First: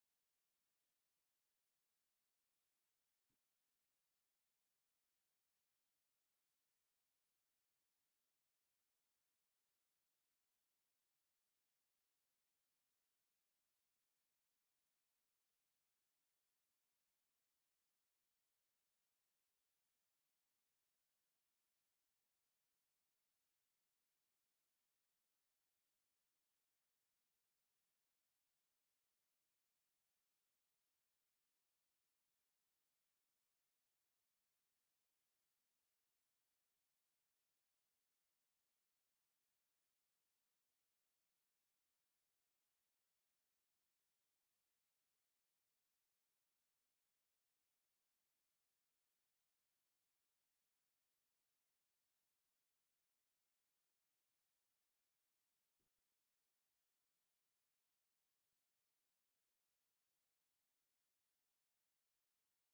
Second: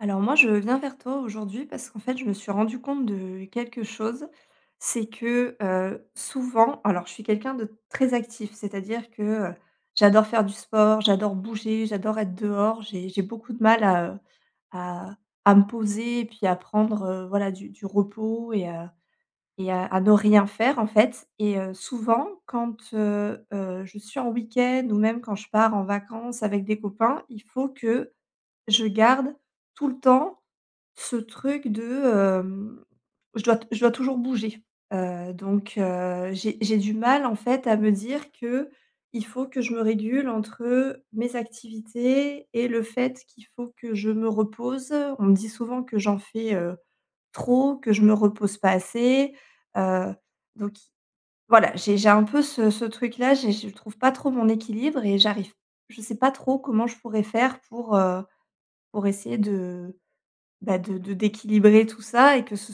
Alors moi, je viens vers toi aujourd'hui parce qu'en fait, je me suis rendu compte de quelque chose. C'est que souvent, alors je suis quelqu'un de très actif, c'est-à-dire que j'adore faire du sport, j'adore bouger, j'adore être dehors, j'ai beaucoup de mal à, à, à me poser et puis à prendre voilà, du repos et à ne rien faire en fait. Et souvent, quand je suis en week-end ou même quand je pars en vacances avec des copains, il faut que je garde tout le temps ce truc de, hem, je dois toujours bouger. Donc, j'ai du mal en fait à me dire que il faut que je me régule entre mes activités et le fait qu'il faut que je me repose. On me dit souvent que j'en fais, trop, que je me repose pas assez, heu, donc voilà, j'ai un peu ce truc là, j'ai je trouve pas trop mon équilibre et j'arrive je sais pas trop comment je pourrais faire pour essayer de, bah, de d'équilibrer tout ça et que ce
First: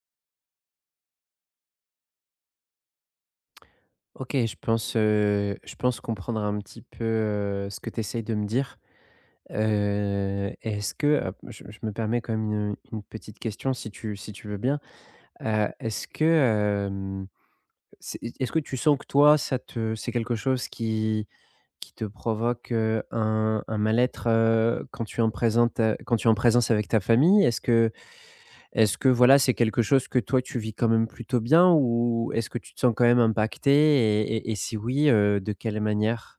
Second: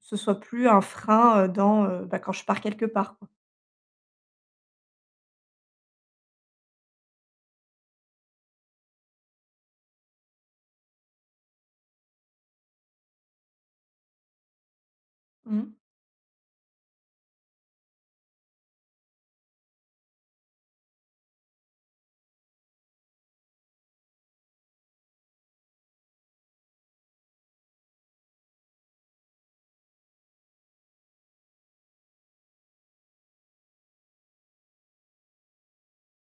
ce soit plus un frein, bah, quand je pars quelque part, quoi. OK, je pense comprendre un petit peu, ce que tu essayes de me dire. Est-ce que, je me permets quand même une petite question si tu si tu veux bien. Mmh. Est-ce que, c'est est ce que tu sens que toi, ça te c'est quelque chose qui te provoque, un mal-être, quand tu es en présente, quand tu es en présence avec ta famille? Est-ce que voilà, c'est quelque chose que toi tu vis quand même plutôt bien ou est-ce que tu te sens quand même impacté et si oui, de quelle manière?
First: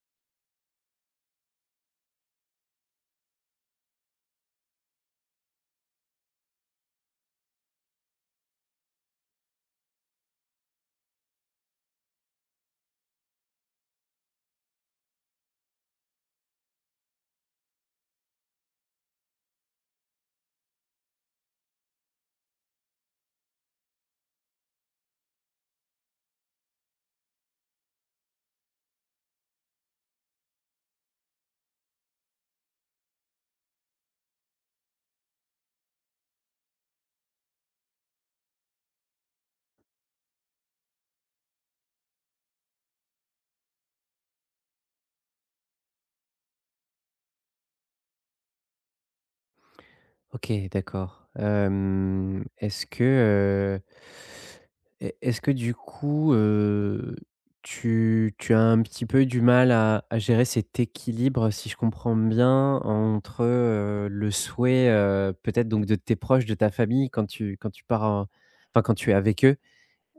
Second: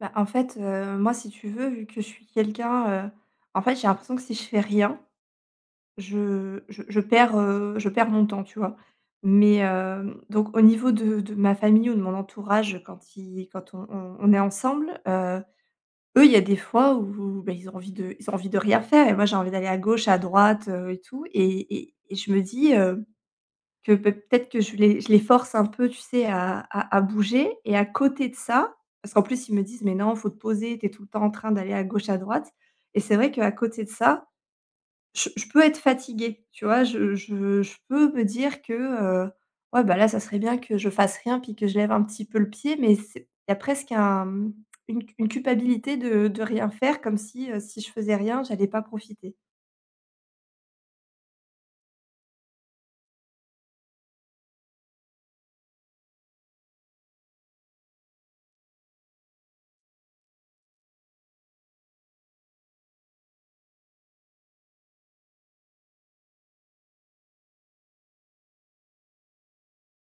Bah, en fait, moi, si tu veux, vu que je suis quelqu'un, en fait, j'ai l'impression que si je fais rien, je perds mon temps, tu vois? Mais, donc au niveau de ma famille ou de mon entourage quand ils quand on est ensemble, eux, il y a des fois où, bah, ils ont envie de rien faire et moi, j'ai envie d'aller à gauche, à droite, et tout et je me dis, Que peut-être que je les force un peu, tu sais, à bouger et à côté de ça parce qu'en plus ils me disent: «Mais non, faut te poser, tu es tout le temps en train d'aller à gauche, à droite» et c'est vrai qu'à côté de ça, je peux être fatiguée, tu vois? Je peux me dire que, ouais, bah, là, ça serait bien que je fasse rien puis que je lève un petit peu le pied, mais c'est il y a presque un, mmh, une culpabilité de rien faire comme si, si je faisais rien, j'allais pas profiter. OK, d'accord. Est-ce que, heu, est-ce que du coup, tu as un petit peu du mal à gérer cet équilibre, si je comprends bien, entre, le souhait, peut-être donc de tes proches, de ta famille quand tu pars en enfin quand tu es avec eux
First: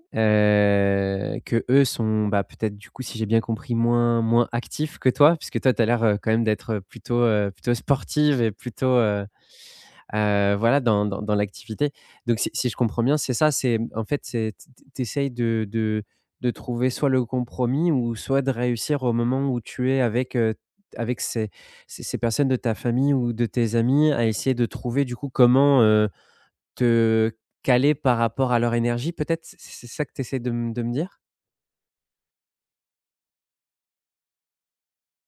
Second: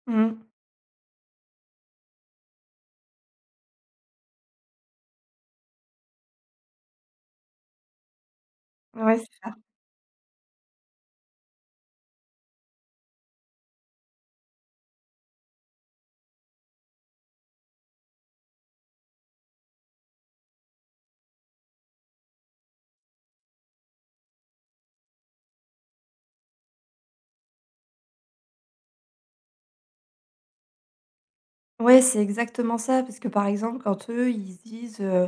Mmh. Que eux sont, bah, peut-être du coup, si j'ai bien compris, moins actifs que toi? Puisque toi, tu as l'air, quand même d'être, plutôt, plutôt sportive et plutôt, Ouais, voilà, dans dans l'activité. Donc si je comprends bien, c'est ça, c'est, en fait, c'est tu essayes de trouver soit le compromis ou soit de réussir au moment où tu es avec, avec ces personnes de ta famille ou de tes amis à essayer de trouver du coup comment, te caler par rapport à leur énergie peut-être? C'est ça que tu essaies de m de me dire? ouais, c'est exactement ça, parce que, par exemple, quand eux, ils se disent,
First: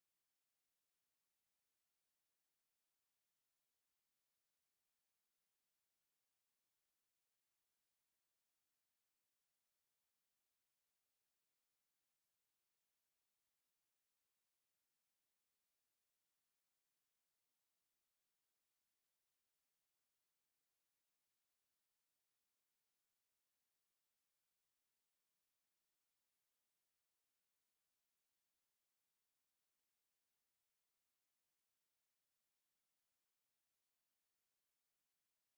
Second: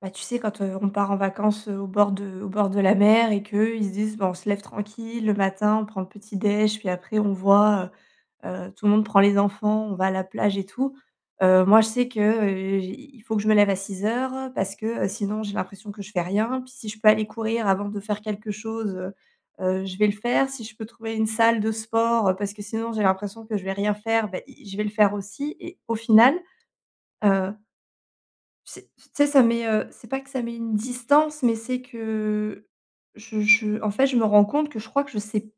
bah, tu sais, quand, on part en vacances, au bord de la mer et qu'eux, ils se disent: «Bah, on se lève tranquille le matin, on prend le petit déj, puis après on voit, tout le monde prend les enfants, on va à la plage et tout». Moi, je sais que, j'ai il faut que je me lève à 6 heures parce que, sinon j'ai l'impression que je fais rien. Puis si je peux aller courir avant de faire quelque chose, je vais le faire. Si je peux trouver une salle de sport, parce que sinon j'ai l'impression que je vais rien faire, bah, i je vais le faire aussi et au final, heu, c'est tu sais, ça met, c'est pas que ça met une distance, mais c'est que je en fait, je me rends compte que je crois que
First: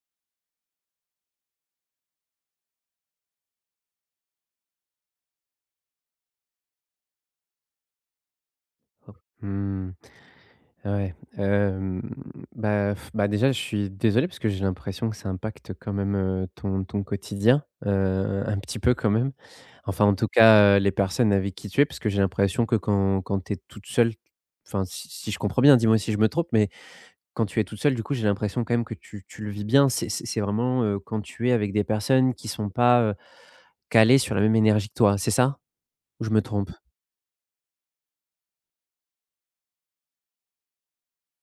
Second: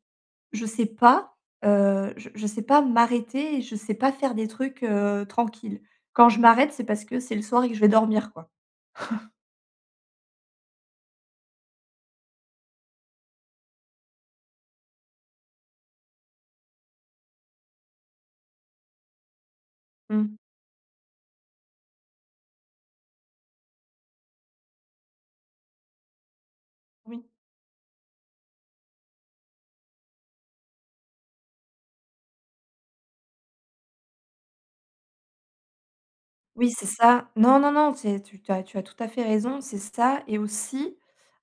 je sais pas, je sais pas m'arrêter et je sais pas faire des trucs, tranquilles. Quand je m'arrête, c'est parce que c'est le soir et que je vais dormir, quoi. Mmh, ouais, bah, bah, déjà, je suis désolé parce que j'ai l'impression que ça impacte quand même, ton quotidien, un petit peu quand même. Enfin, en tout Mmh. cas, les personnes avec qui tu es, parce que j'ai l'impression que quand tu es toute seule, enfin, si je comprends bien, dis-moi si je me trompe, mais Oui. quand tu es toute seule, du coup, j'ai l'impression quand même que tu le vis bien. C'est vraiment, quand tu es avec des personnes qui sont pas, calées sur la même énergie que toi, c'est ça? Je me trompe. Oui, c'est ça. Non, non, non, c'est tu tu as tout à fait raison, c'est ça et aussi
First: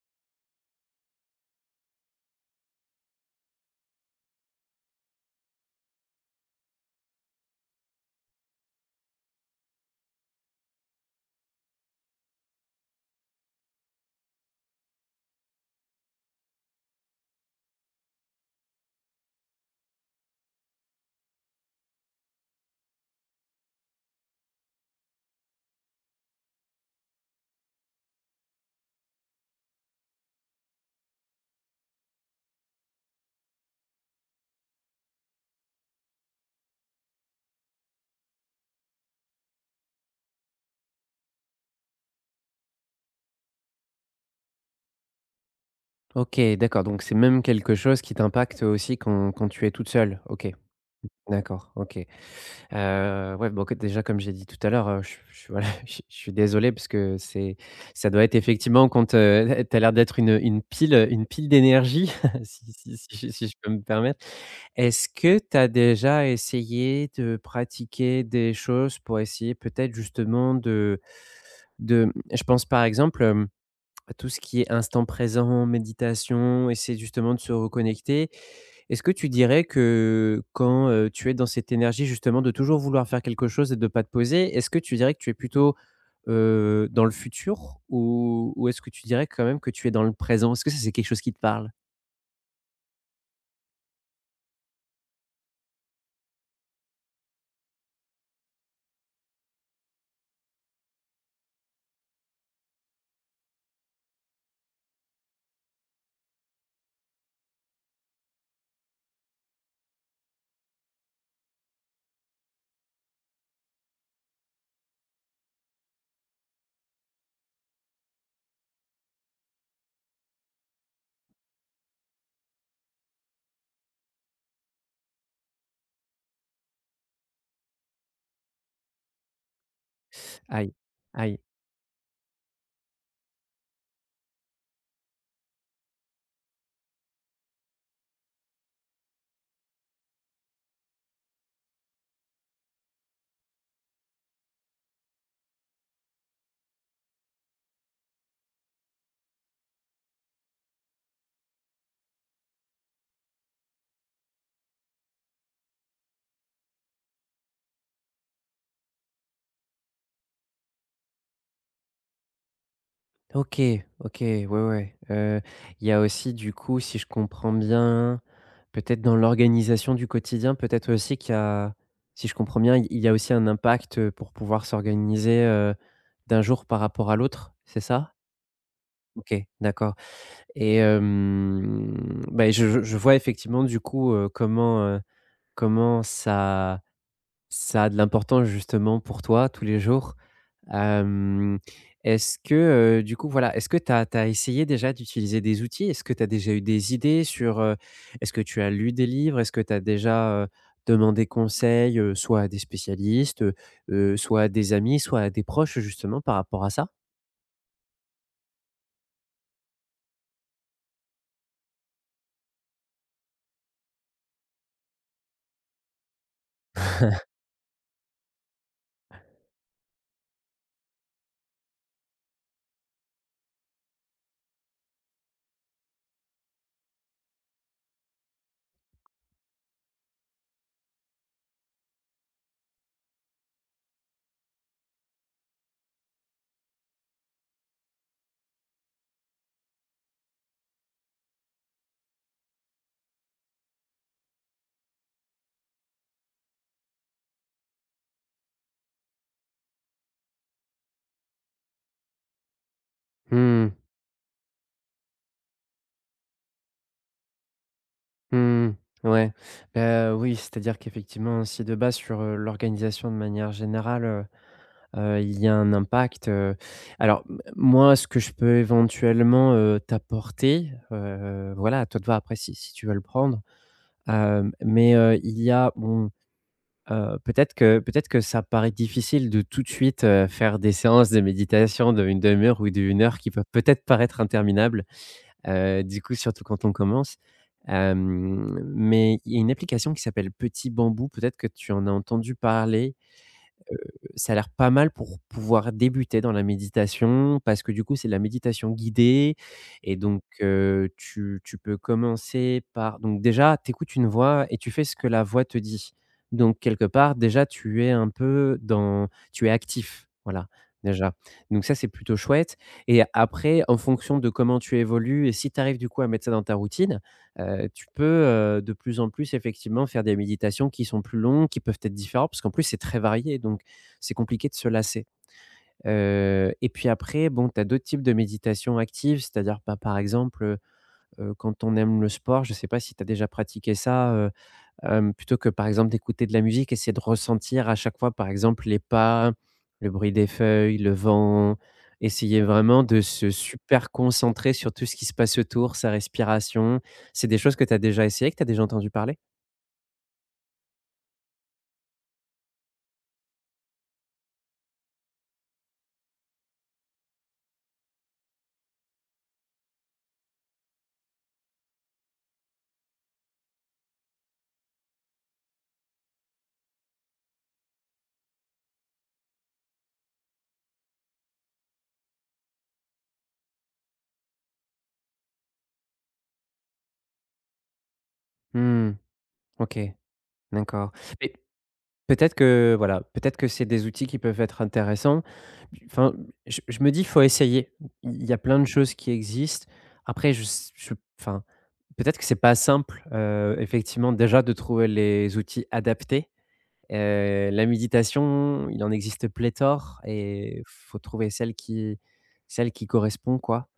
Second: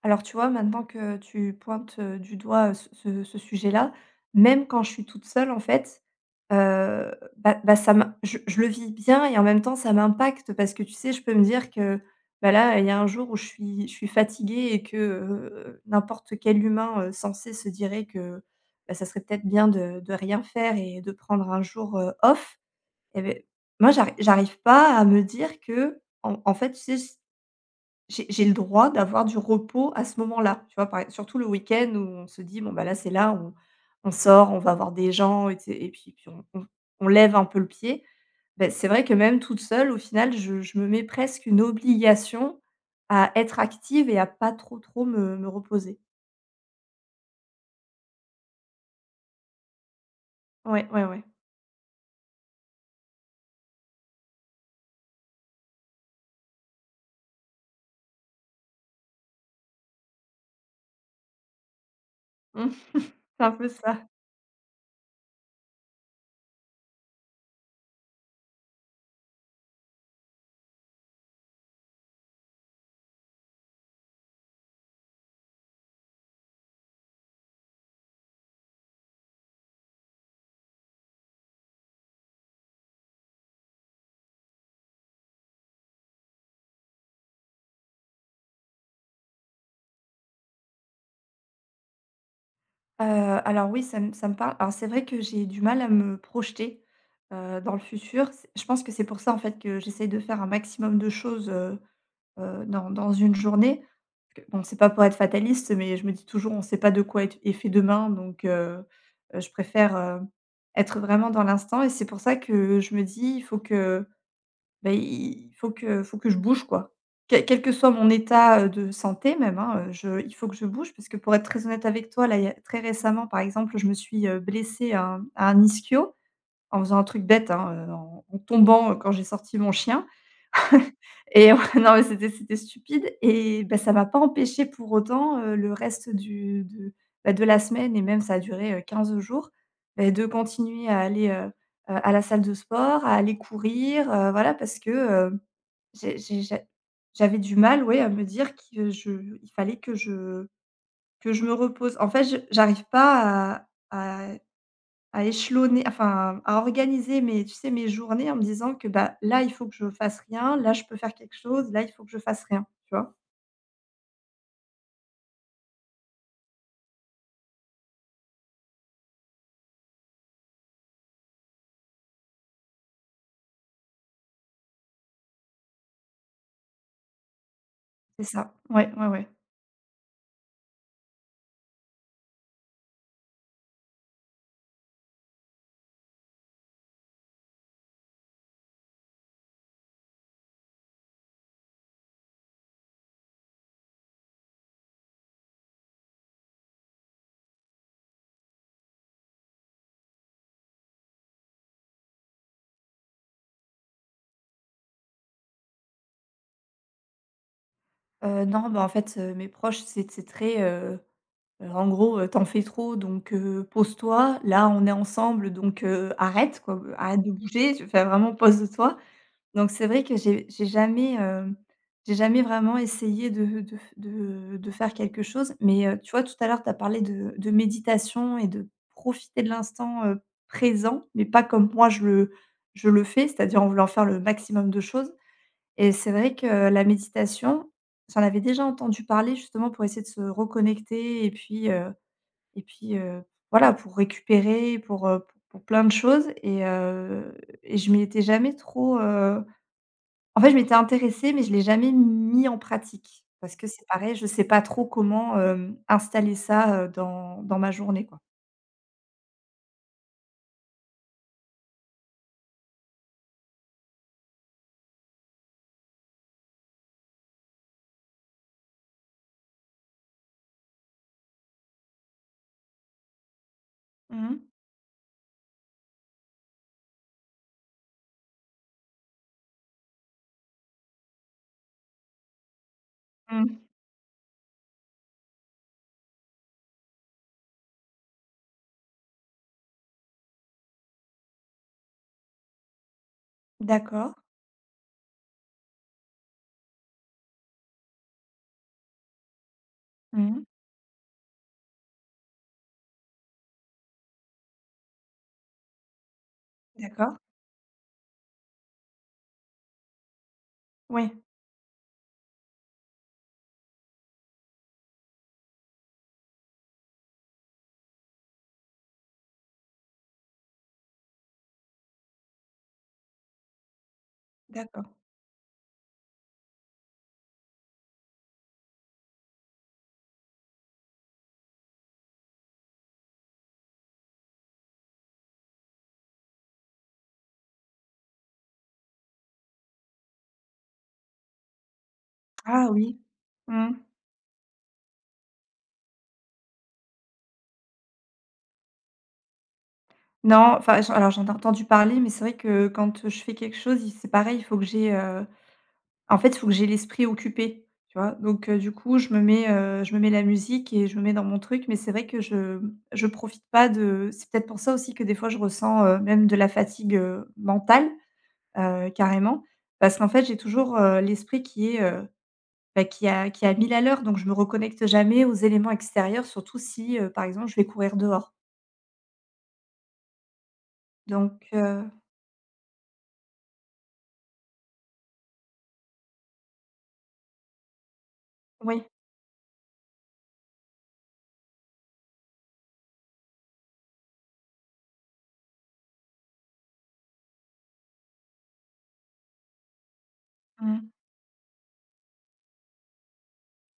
alors tu vois, maintenant que tu pointes, du doigt, ce sujet-là, même quand je suis toute seule, en fait, heu, bah, ça m'im je le vis bien et en même temps, ça m'impacte parce que, tu sais, je peux me dire que, bah, là, il y a un jour où je suis fatiguée et que, n'importe quel humain, sensé se dirait que, bah, ça serait peut-être bien de rien faire et de prendre un jour, off. Et beh, moi j'arrive pas à me dire que, en fait, tu sais, s j'ai le droit d'avoir du repos à ce moment-là, tu vois? Par ex surtout le week-end où on se dit: «Bon, bah, là, c'est là, on sort, on va voir des gens et tu sais et puis on lève un peu le pied». Beh, c'est vrai que même toute seule, au final, je me mets presque une obligation à être active et à pas trop, trop me reposer. OK, d'accord, donc c'est même quelque chose qui t'impacte aussi quand quand tu es toute seule? OK, Ouais, ouais, ouais. d'accord, OK. Ouais, bon, que déjà, comme j'ai dit tout à l'heure, je suis voilà, je suis désolé parce que c'est ça doit être effectivement quand, tu as l'air d'être une pile, une pile d'énergie, Mmh, si je c'est si un je peu peux me ça. permettre. Est-ce que tu as déjà essayé de pratiquer des choses pour essayer peut-être justement de, je pense par exemple, bah, tout ce qui est instant présent, méditation, essayer justement de se reconnecter. Est-ce que tu dirais que quand, tu es dans cette énergie justement de toujours vouloir faire quelque chose et de ne pas te poser, est-ce que tu dirais que tu es plutôt, dans le futur ou est-ce que tu dirais quand même que tu es dans le présent? Est-ce que ça, c'est quelque chose qui te parle? Heu, alors oui, ça me parle. Alors c'est vrai que j'ai du mal à me projeter, dans le futur. C'est je pense que c'est pour ça, en fait, que j'essaye de faire un maximum de choses, dans une journée. Parce que bon, c'est pas pour être fataliste, mais je me dis toujours: «On sait pas de quoi est fait demain», donc je préfère, être vraiment dans l'instant et c'est pour ça que je me dis: «Il faut que». Beh, il faut que je bouge quoi. Quel que soit mon état, de santé même, hein, je il faut que je bouge parce que pour être très honnête avec toi, là, il y a très récemment, par exemple, je me suis, blessée à un ischio en faisant un truc bête, hein, en tombant, quand j'ai sorti mon chien Aïe, aïe. et ouais, non, mais c'était stupide et bah, ça m'a pas empêché pour autant, le reste du de bah, de la semaine et même ça a duré, 15 jours, beh, de continuer à aller, à la salle de sport, à aller courir, voilà parce que, j'ai j'ai j'a j'avais du mal, ouais, à me dire qu'il fallait que je me repose. En fait, je j'arrive pas à échelonner, enfin, à organiser mes tu sais, mes journées en me disant que, bah, là, il faut que je fasse rien, là, je peux faire quelque chose, là, il faut que je fasse rien, tu vois? OK, OK, ouais, ouais. Il y a aussi du coup, si je comprends bien, peut-être dans l'organisation du quotidien, peut-être aussi qu'il y a si je comprends bien, il y a aussi un impact, pour pouvoir s'organiser, d'un jour par rapport à l'autre, c'est ça? C'est ça. Ouais, ouais, ouais. OK, d'accord et bah, je vois effectivement du coup, comment, comment ça a de l'importance justement pour toi tous les jours. Hem, est-ce que, du coup, voilà, est-ce que tu as essayé déjà d'utiliser des outils? Est-ce que tu as déjà eu des idées sur, est-ce que tu as lu des livres? Est-ce que tu as déjà, demandé conseil, soit à des spécialistes, soit à des amis, soit à des proches justement par rapport à ça? Non, bah, en fait, mes proches, c'est très, en gros: «Tu fais trop donc pose-toi. Là, on est ensemble donc arrête quoi, b arrête de bouger, tu enfin vraiment pose-toi». Donc c'est vrai que j'ai jamais vraiment essayé de f de faire quelque chose. Mais tu vois, tout à l'heure, tu as parlé de méditation et de profiter de l'instant, présent, mais pas comme moi je le fais, c'est-à-dire en voulant faire le maximum de choses. Et c'est vrai que la méditation, j'en avais déjà entendu parler justement pour essayer de se reconnecter et puis, voilà, pour récupérer, pour, pour plein de choses et je m'y étais jamais trop, en fait, je m'étais intéressée, mais je ne l'ai jamais mis en pratique parce que Mmh. c'est pareil, je ne sais pas trop comment, installer ça, dans ma journée, quoi. Mmh. Ouais. Bah, oui, c'est-à-dire qu'effectivement, si de base sur, l'organisation de manière générale, il y a un impact, alors m moi, ce que je peux éventuellement, t'apporter, voilà, à toi de voir après si tu veux le prendre, Mmh mh. Mais il y a bon, peut-être que ça paraît difficile de tout de suite, faire des séances de méditation d'1 demi-heure ou d'une heure qui peuvent Mmh. peut-être paraître interminables, du coup, surtout quand on commence, mais il y a une application qui s'appelle Petit Bambou, peut-être que tu en as entendu parler? Heu, D'accord. ça a l'air pas mal pour pouvoir débuter dans la méditation, parce que du coup, c'est de la méditation guidée et donc Mmh. Tu peux commencer par donc déjà, tu écoutes une voix et tu fais ce que la voix te dit. Donc quelque part, D'accord. déjà, tu es un peu dans tu es actif, voilà, Oui, déjà. Donc ça, c'est plutôt chouette et après, en fonction de comment tu évolues et si tu arrives du coup à mettre ça dans ta routine, tu peux, de plus en plus effectivement faire des méditations qui sont plus longues, qui peuvent être différentes, parce qu'en plus, c'est très varié donc c'est compliqué de se d'accord. lasser. Et puis après, bon, tu as d'autres types de méditation active, c'est-à-dire, bah, par exemple, quand on aime le sport, je ne sais pas si tu as déjà pratiqué ça, plutôt que, par exemple, d'écouter de la musique, essayer de ressentir à chaque fois, par exemple, les pas, le bruit des feuilles, le vent, essayer Ah vraiment de oui. se Mmh. super concentrer sur tout ce qui se passe autour, sa respiration. C'est des choses que tu as déjà essayé que tu as déjà entendu parler? Non, enfin, j'en alors j'en ai entendu parler, mais c'est vrai que quand, je fais quelque chose, il c'est pareil, il faut que j'ai, en fait, il faut que j'ai l'esprit occupé, tu vois? Donc du coup, je me mets la musique et je me mets dans mon truc, mais c'est vrai que je profite pas de c'est peut-être pour ça aussi que des fois je ressens, même de la fatigue, mentale, carrément, parce qu'en fait, j'ai toujours, l'esprit qui est, bah, qui a à 1000 à l'heure, donc je me reconnecte jamais aux éléments extérieurs, surtout si, par exemple, je vais courir dehors. Mmh, OK, d'accord. Mais Donc peut-être que voilà, peut-être que c'est des outils qui peuvent être intéressants. Enfin, je me dis: «Faut essayer». Il y a plein de oui. choses qui existent. Après je s je enfin, peut-être que c'est pas simple, effectivement déjà de trouver les outils adaptés. La méditation, il en existe pléthore et Mmh. faut trouver celle qui correspond quoi.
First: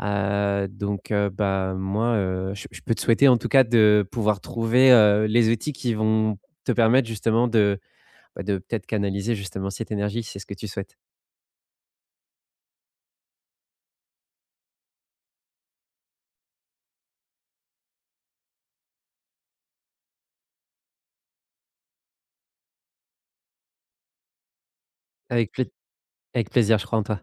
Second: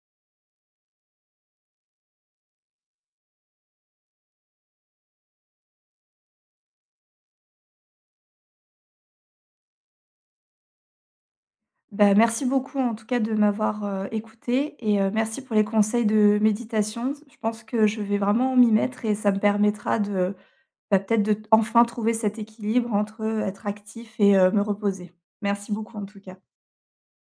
Donc bah, moi, je peux te souhaiter en tout cas de pouvoir trouver, les outils qui vont te permettre justement de bah, de peut-être canaliser justement cette énergie, si c'est ce que tu souhaites. Bah, merci beaucoup en tout cas de m'avoir, écoutée et merci pour les conseils de méditation. Je pense que je vais vraiment m'y mettre et ça me permettra de, bah, peut-être de enfin trouver cet équilibre entre, être actif et me reposer. Avec plai Merci beaucoup en tout cas. avec plaisir, je crois en toi.